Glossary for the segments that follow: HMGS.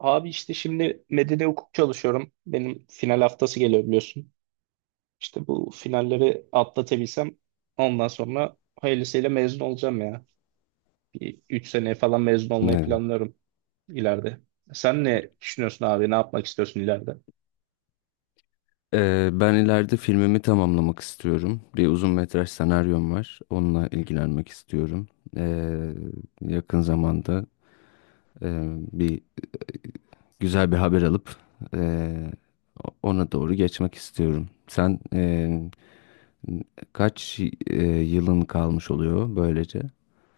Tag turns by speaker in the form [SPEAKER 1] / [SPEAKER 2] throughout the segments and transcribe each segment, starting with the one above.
[SPEAKER 1] Abi işte şimdi medeni hukuk çalışıyorum. Benim final haftası geliyor biliyorsun. İşte bu finalleri atlatabilsem ondan sonra hayırlısıyla mezun olacağım ya. Bir 3 seneye falan mezun olmayı
[SPEAKER 2] Ne?
[SPEAKER 1] planlıyorum ileride. Sen ne düşünüyorsun abi? Ne yapmak istiyorsun ileride?
[SPEAKER 2] Ben ileride filmimi tamamlamak istiyorum. Bir uzun metraj senaryom var. Onunla ilgilenmek istiyorum. Ee, Yakın zamanda bir güzel bir haber alıp e, ona doğru geçmek istiyorum. Sen kaç yılın kalmış oluyor böylece?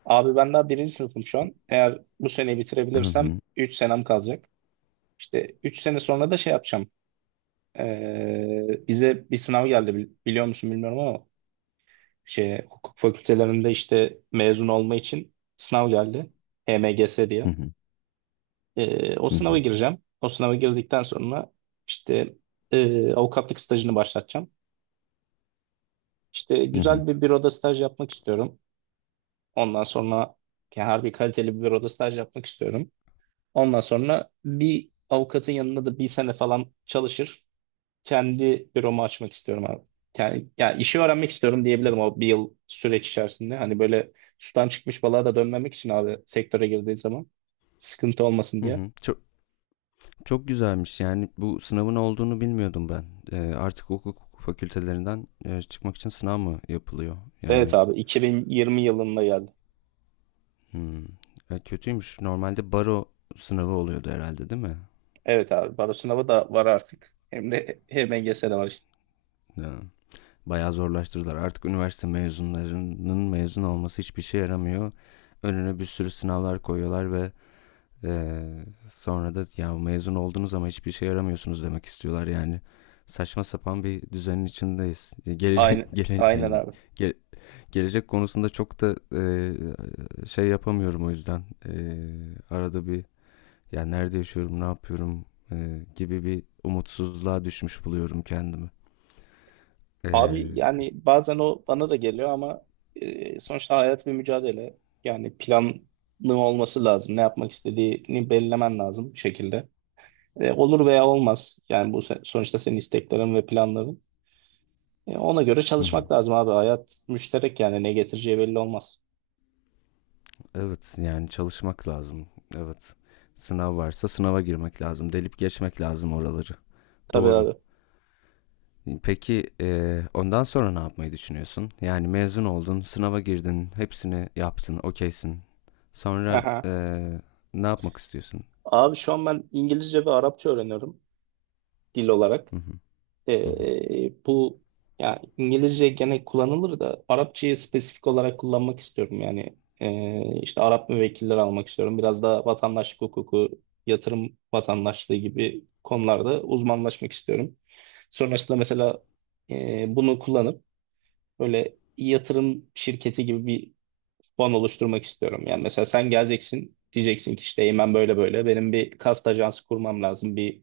[SPEAKER 1] Abi ben daha birinci sınıfım şu an. Eğer bu seneyi
[SPEAKER 2] Hı
[SPEAKER 1] bitirebilirsem
[SPEAKER 2] hı,
[SPEAKER 1] 3 senem kalacak. İşte 3 sene sonra da şey yapacağım. Bize bir sınav geldi biliyor musun bilmiyorum ama şey hukuk fakültelerinde işte mezun olma için sınav geldi. HMGS
[SPEAKER 2] hı
[SPEAKER 1] diye.
[SPEAKER 2] hı,
[SPEAKER 1] O
[SPEAKER 2] hı hı,
[SPEAKER 1] sınava gireceğim. O sınava girdikten sonra işte avukatlık stajını başlatacağım. İşte
[SPEAKER 2] hı hı,
[SPEAKER 1] güzel bir büroda staj yapmak istiyorum. Ondan sonra yani harbi kaliteli bir büroda staj yapmak istiyorum. Ondan sonra bir avukatın yanında da bir sene falan çalışır, kendi büromu açmak istiyorum abi. Yani işi öğrenmek istiyorum diyebilirim o bir yıl süreç içerisinde. Hani böyle sudan çıkmış balığa da dönmemek için abi sektöre girdiği zaman sıkıntı olmasın
[SPEAKER 2] hı
[SPEAKER 1] diye.
[SPEAKER 2] hı. Çok güzelmiş, yani bu sınavın olduğunu bilmiyordum ben. Artık hukuk fakültelerinden çıkmak için sınav mı yapılıyor?
[SPEAKER 1] Evet
[SPEAKER 2] Yani
[SPEAKER 1] abi 2020 yılında geldi.
[SPEAKER 2] hmm, kötüymüş. Normalde baro sınavı oluyordu herhalde, değil mi?
[SPEAKER 1] Evet abi baro sınavı da var artık. Hem de HMGS de var işte.
[SPEAKER 2] Ya, bayağı zorlaştırdılar. Artık üniversite mezunlarının mezun olması hiçbir şey yaramıyor. Önüne bir sürü sınavlar koyuyorlar ve e, sonra da ya mezun oldunuz ama hiçbir şey yaramıyorsunuz demek istiyorlar yani. Saçma sapan bir düzenin içindeyiz.
[SPEAKER 1] Aynen, aynen
[SPEAKER 2] Yani
[SPEAKER 1] abi.
[SPEAKER 2] Ge- gelecek konusunda çok da şey yapamıyorum o yüzden. E, arada bir ya nerede yaşıyorum, ne yapıyorum, gibi bir umutsuzluğa düşmüş buluyorum kendimi. E,
[SPEAKER 1] Abi yani bazen o bana da geliyor ama sonuçta hayat bir mücadele. Yani planlı olması lazım. Ne yapmak istediğini belirlemen lazım bir şekilde. Olur veya olmaz. Yani bu sonuçta senin isteklerin ve planların. Ona göre
[SPEAKER 2] hı hı.
[SPEAKER 1] çalışmak lazım abi. Hayat müşterek yani ne getireceği belli olmaz.
[SPEAKER 2] Evet, yani çalışmak lazım. Evet. Sınav varsa sınava girmek lazım. Delip geçmek lazım oraları.
[SPEAKER 1] Tabii
[SPEAKER 2] Doğru.
[SPEAKER 1] abi.
[SPEAKER 2] Peki, ondan sonra ne yapmayı düşünüyorsun? Yani mezun oldun, sınava girdin, hepsini yaptın, okeysin. Sonra
[SPEAKER 1] Aha.
[SPEAKER 2] ne yapmak istiyorsun?
[SPEAKER 1] Abi şu an ben İngilizce ve Arapça öğreniyorum dil olarak.
[SPEAKER 2] Hı hı. Hı hı.
[SPEAKER 1] Bu yani İngilizce gene kullanılır da Arapçayı spesifik olarak kullanmak istiyorum. Yani işte Arap müvekkilleri almak istiyorum. Biraz da vatandaşlık hukuku, yatırım vatandaşlığı gibi konularda uzmanlaşmak istiyorum. Sonrasında mesela bunu kullanıp böyle yatırım şirketi gibi bir fon oluşturmak istiyorum. Yani mesela sen geleceksin diyeceksin ki işte Eymen böyle böyle benim bir kast ajansı kurmam lazım. Bir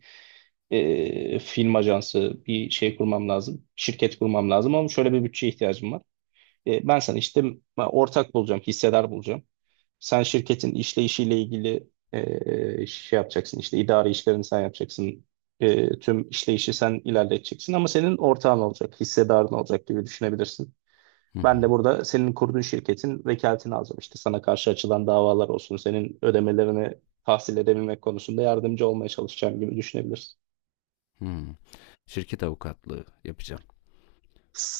[SPEAKER 1] film ajansı bir şey kurmam lazım. Şirket kurmam lazım ama şöyle bir bütçeye ihtiyacım var. Ben sana işte ortak bulacağım, hissedar bulacağım. Sen şirketin işleyişiyle ilgili şey yapacaksın, işte idari işlerini sen yapacaksın. Tüm işleyişi sen ilerleteceksin ama senin ortağın olacak, hissedarın olacak gibi düşünebilirsin.
[SPEAKER 2] Hı
[SPEAKER 1] Ben de
[SPEAKER 2] hı.
[SPEAKER 1] burada senin kurduğun şirketin vekaletini alacağım. İşte sana karşı açılan davalar olsun, senin ödemelerini tahsil edebilmek konusunda yardımcı olmaya çalışacağım gibi düşünebilirsin.
[SPEAKER 2] Hımm. Şirket avukatlığı yapacağım,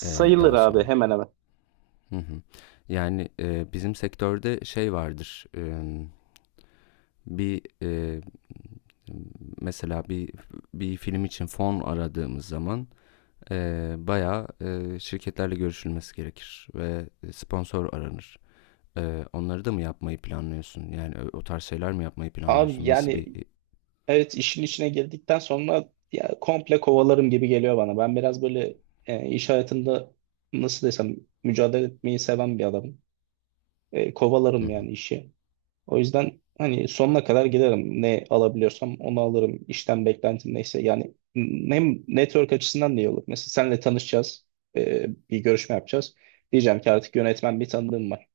[SPEAKER 2] daha
[SPEAKER 1] abi
[SPEAKER 2] sonra.
[SPEAKER 1] hemen hemen.
[SPEAKER 2] Hı hı. Bizim sektörde şey vardır, bir, mesela bir film için fon aradığımız zaman, bayağı, şirketlerle görüşülmesi gerekir ve sponsor aranır. Onları da mı yapmayı planlıyorsun? Yani, o tarz şeyler mi yapmayı
[SPEAKER 1] Abi
[SPEAKER 2] planlıyorsun? Nasıl
[SPEAKER 1] yani
[SPEAKER 2] bir,
[SPEAKER 1] evet işin içine girdikten sonra ya, komple kovalarım gibi geliyor bana. Ben biraz böyle iş hayatında nasıl desem mücadele etmeyi seven bir adamım.
[SPEAKER 2] hı
[SPEAKER 1] Kovalarım
[SPEAKER 2] hı.
[SPEAKER 1] yani işi. O yüzden hani sonuna kadar giderim. Ne alabiliyorsam onu alırım. İşten beklentim neyse. Yani hem network açısından da iyi olur. Mesela senle tanışacağız, bir görüşme yapacağız. Diyeceğim ki artık yönetmen bir tanıdığım var.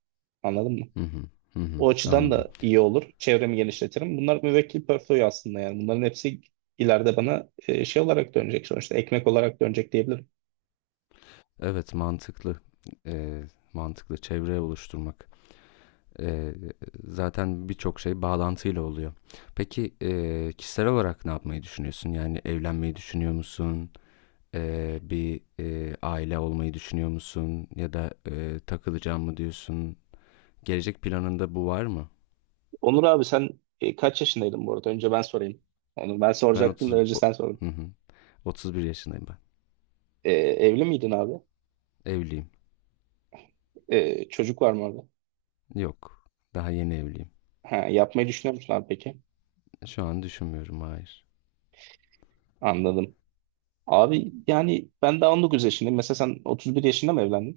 [SPEAKER 1] Anladın mı?
[SPEAKER 2] Hı hı. Hı hı.
[SPEAKER 1] O açıdan
[SPEAKER 2] Anladım.
[SPEAKER 1] da iyi olur. Çevremi genişletirim. Bunlar müvekkil portföy aslında yani. Bunların hepsi ileride bana şey olarak dönecek sonuçta. Ekmek olarak dönecek diyebilirim.
[SPEAKER 2] Evet, mantıklı. Eee, mantıklı çevre oluşturmak. Eee, zaten birçok şey bağlantıyla oluyor. Peki, kişisel olarak ne yapmayı düşünüyorsun? Yani evlenmeyi düşünüyor musun? Bir, aile olmayı düşünüyor musun? Ya da, takılacağım mı diyorsun? Gelecek planında bu var mı?
[SPEAKER 1] Onur abi sen kaç yaşındaydın bu arada? Önce ben sorayım. Onu ben
[SPEAKER 2] Ben
[SPEAKER 1] soracaktım da
[SPEAKER 2] 30
[SPEAKER 1] önce
[SPEAKER 2] o
[SPEAKER 1] sen sordun.
[SPEAKER 2] Hı hı. 31 yaşındayım ben.
[SPEAKER 1] Evli miydin abi?
[SPEAKER 2] Evliyim.
[SPEAKER 1] Çocuk var mı orada?
[SPEAKER 2] Yok, daha yeni evliyim.
[SPEAKER 1] Ha, yapmayı düşünüyor musun abi peki?
[SPEAKER 2] Şu an düşünmüyorum, hayır.
[SPEAKER 1] Anladım. Abi yani ben daha 19 yaşındayım. Mesela sen 31 yaşında mı evlendin?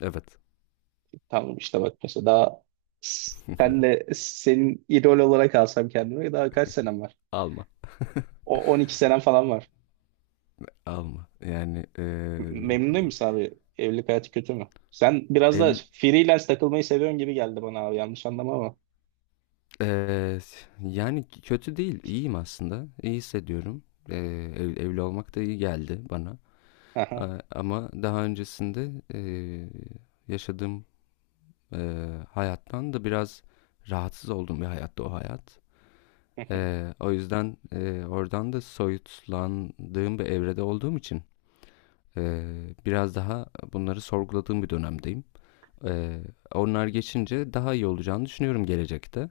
[SPEAKER 2] Evet.
[SPEAKER 1] Tamam işte bak mesela daha senle, senin idol olarak alsam kendime, daha kaç senem var?
[SPEAKER 2] Alma.
[SPEAKER 1] O 12 senem falan var.
[SPEAKER 2] Alma. Yani
[SPEAKER 1] Memnun değil misin abi? Evlilik hayatı kötü mü? Sen biraz da
[SPEAKER 2] ev,
[SPEAKER 1] freelance takılmayı seviyorsun gibi geldi bana abi, yanlış anlama ama.
[SPEAKER 2] eee, yani kötü değil. İyiyim aslında. İyi hissediyorum. Eee, evli olmak da iyi geldi bana.
[SPEAKER 1] Aha.
[SPEAKER 2] Ama daha öncesinde yaşadığım hayattan da biraz rahatsız olduğum bir hayattı o hayat. O yüzden oradan da soyutlandığım bir evrede olduğum için biraz daha bunları sorguladığım bir dönemdeyim. Eee, onlar geçince daha iyi olacağını düşünüyorum gelecekte.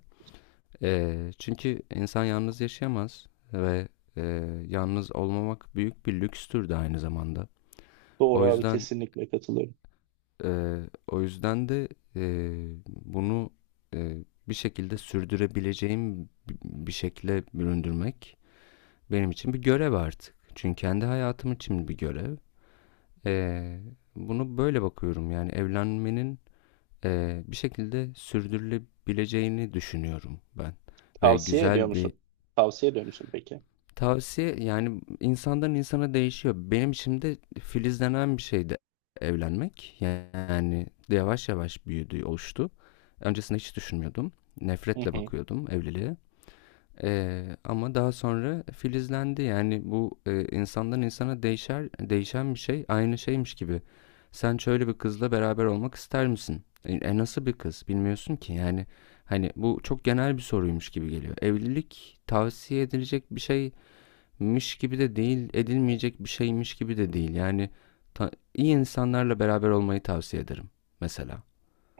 [SPEAKER 2] Çünkü insan yalnız yaşayamaz ve eee, yalnız olmamak büyük bir lükstür de aynı zamanda.
[SPEAKER 1] Doğru
[SPEAKER 2] O
[SPEAKER 1] abi,
[SPEAKER 2] yüzden
[SPEAKER 1] kesinlikle katılıyorum.
[SPEAKER 2] eee, o yüzden de eee, bunu eee, bir şekilde sürdürebileceğim bir şekilde büründürmek benim için bir görev artık. Çünkü kendi hayatım için bir görev. Eee, bunu böyle bakıyorum, yani evlenmenin bir şekilde sürdürülebileceğini düşünüyorum ben ve
[SPEAKER 1] Tavsiye ediyor
[SPEAKER 2] güzel bir
[SPEAKER 1] musun? Tavsiye ediyor musun peki?
[SPEAKER 2] tavsiye, yani insandan insana değişiyor. Benim şimdi filizlenen bir şeydi evlenmek. Yani yavaş yavaş büyüdü, oluştu. Öncesinde hiç düşünmüyordum. Nefretle bakıyordum evliliğe. Ama daha sonra filizlendi. Yani bu insandan insana değişen bir şey aynı şeymiş gibi. Sen şöyle bir kızla beraber olmak ister misin? Nasıl bir kız bilmiyorsun ki. Yani hani bu çok genel bir soruymuş gibi geliyor. Evlilik tavsiye edilecek bir şey miş gibi de değil, edilmeyecek bir şeymiş gibi de değil. Yani iyi insanlarla beraber olmayı tavsiye ederim mesela.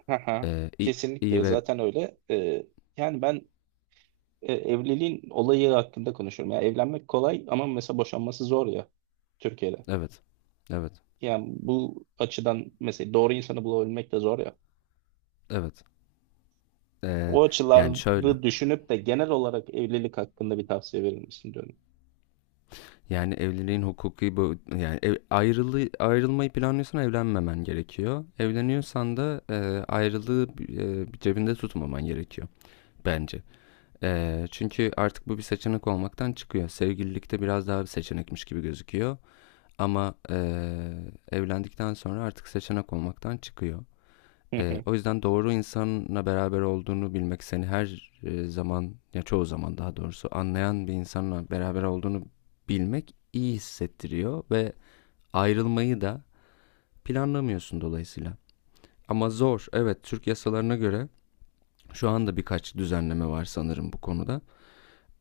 [SPEAKER 1] Haha.
[SPEAKER 2] İyi
[SPEAKER 1] Kesinlikle
[SPEAKER 2] ve
[SPEAKER 1] zaten öyle. Yani ben evliliğin olayı hakkında konuşuyorum. Yani evlenmek kolay ama mesela boşanması zor ya, Türkiye'de.
[SPEAKER 2] evet, evet,
[SPEAKER 1] Yani bu açıdan mesela doğru insanı bulabilmek de zor ya.
[SPEAKER 2] evet. Ee,
[SPEAKER 1] O
[SPEAKER 2] yani şöyle,
[SPEAKER 1] açıları düşünüp de genel olarak evlilik hakkında bir tavsiye verir misin diyorum.
[SPEAKER 2] yani evliliğin hukuki bu, ayrılmayı planlıyorsan evlenmemen gerekiyor. Evleniyorsan da ayrılığı cebinde tutmaman gerekiyor bence. E, çünkü artık bu bir seçenek olmaktan çıkıyor. Sevgililikte biraz daha bir seçenekmiş gibi gözüküyor. Ama evlendikten sonra artık seçenek olmaktan çıkıyor.
[SPEAKER 1] Hı hı.
[SPEAKER 2] O yüzden doğru insanla beraber olduğunu bilmek seni her zaman ya çoğu zaman daha doğrusu anlayan bir insanla beraber olduğunu bilmek iyi hissettiriyor ve ayrılmayı da planlamıyorsun dolayısıyla. Ama zor. Evet, Türk yasalarına göre şu anda birkaç düzenleme var sanırım bu konuda.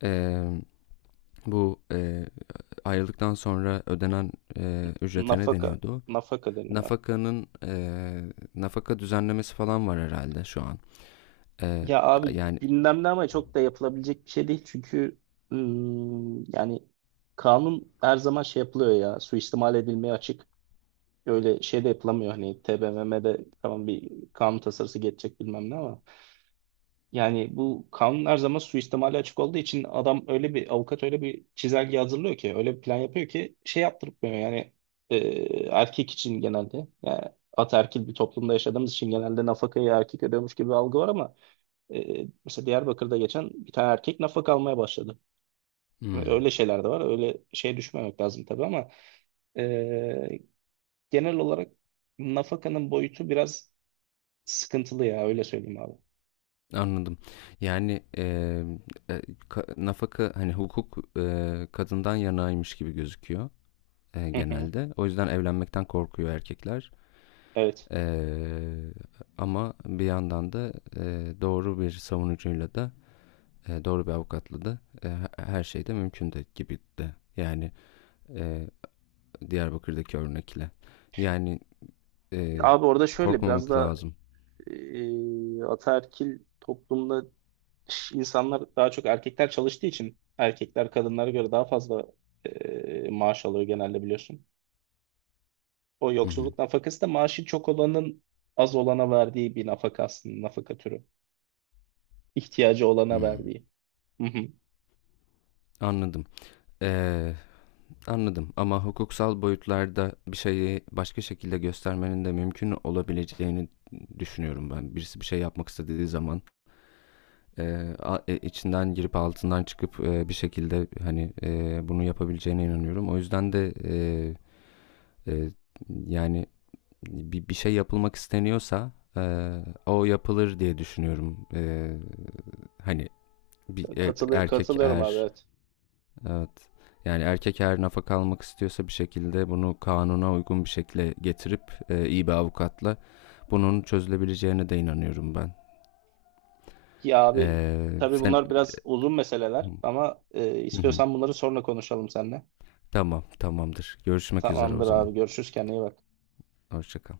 [SPEAKER 2] Eee, bu ayrıldıktan sonra ödenen ücrete ne
[SPEAKER 1] Nafaka,
[SPEAKER 2] deniyordu?
[SPEAKER 1] nafaka deniyor.
[SPEAKER 2] nafakanın e, Nafaka düzenlemesi falan var herhalde şu an. E,
[SPEAKER 1] Ya abi
[SPEAKER 2] yani
[SPEAKER 1] gündemde ama çok da yapılabilecek bir şey değil çünkü yani kanun her zaman şey yapılıyor ya, suistimal edilmeye açık. Öyle şey de yapılamıyor, hani TBMM'de tamam bir kanun tasarısı geçecek bilmem ne ama yani bu kanun her zaman suistimale açık olduğu için adam öyle bir avukat öyle bir çizelge hazırlıyor ki öyle bir plan yapıyor ki şey yaptırmıyor yani. e, Erkek için genelde yani, ataerkil bir toplumda yaşadığımız için genelde nafakayı erkek ödüyormuş gibi bir algı var ama mesela Diyarbakır'da geçen bir tane erkek nafaka almaya başladı.
[SPEAKER 2] hmm.
[SPEAKER 1] Öyle şeyler de var, öyle şeye düşmemek lazım tabii ama ee, genel olarak nafakanın boyutu biraz sıkıntılı ya, öyle söyleyeyim abi.
[SPEAKER 2] Anladım. Yani e, nafaka hani hukuk kadından yanaymış gibi gözüküyor
[SPEAKER 1] Hı hı.
[SPEAKER 2] genelde. O yüzden evlenmekten korkuyor erkekler.
[SPEAKER 1] Evet.
[SPEAKER 2] E, ama bir yandan da doğru bir savunucuyla da doğru bir avukatla da her şey de mümkün de gibi de. Yani e, Diyarbakır'daki örnekle. Yani Ee,
[SPEAKER 1] Abi orada şöyle biraz
[SPEAKER 2] korkmamak
[SPEAKER 1] da
[SPEAKER 2] lazım.
[SPEAKER 1] ataerkil toplumda insanlar daha çok, erkekler çalıştığı için erkekler kadınlara göre daha fazla maaş alıyor genelde biliyorsun. O
[SPEAKER 2] Hı hı.
[SPEAKER 1] yoksulluk nafakası da maaşı çok olanın az olana verdiği bir nafaka aslında, nafaka türü. İhtiyacı olana
[SPEAKER 2] Hmm.
[SPEAKER 1] verdiği. Hı hı.
[SPEAKER 2] Anladım. Ee, anladım, ama hukuksal boyutlarda bir şeyi başka şekilde göstermenin de mümkün olabileceğini düşünüyorum ben. Birisi bir şey yapmak istediği zaman e, içinden girip altından çıkıp bir şekilde hani bunu yapabileceğine inanıyorum. O yüzden de e, yani bir şey yapılmak isteniyorsa e, o yapılır diye düşünüyorum. Hani bir erkek
[SPEAKER 1] Katılıyorum abi
[SPEAKER 2] eğer
[SPEAKER 1] evet.
[SPEAKER 2] evet. Yani erkek her nafaka almak istiyorsa bir şekilde bunu kanuna uygun bir şekilde getirip iyi bir avukatla bunun çözülebileceğine de inanıyorum ben.
[SPEAKER 1] Ya abi tabii
[SPEAKER 2] Sen...
[SPEAKER 1] bunlar biraz uzun meseleler ama
[SPEAKER 2] Hı hı.
[SPEAKER 1] istiyorsan bunları sonra konuşalım seninle.
[SPEAKER 2] Tamam, tamamdır. Görüşmek üzere o
[SPEAKER 1] Tamamdır
[SPEAKER 2] zaman.
[SPEAKER 1] abi, görüşürüz, kendine iyi bak.
[SPEAKER 2] Hoşça kal.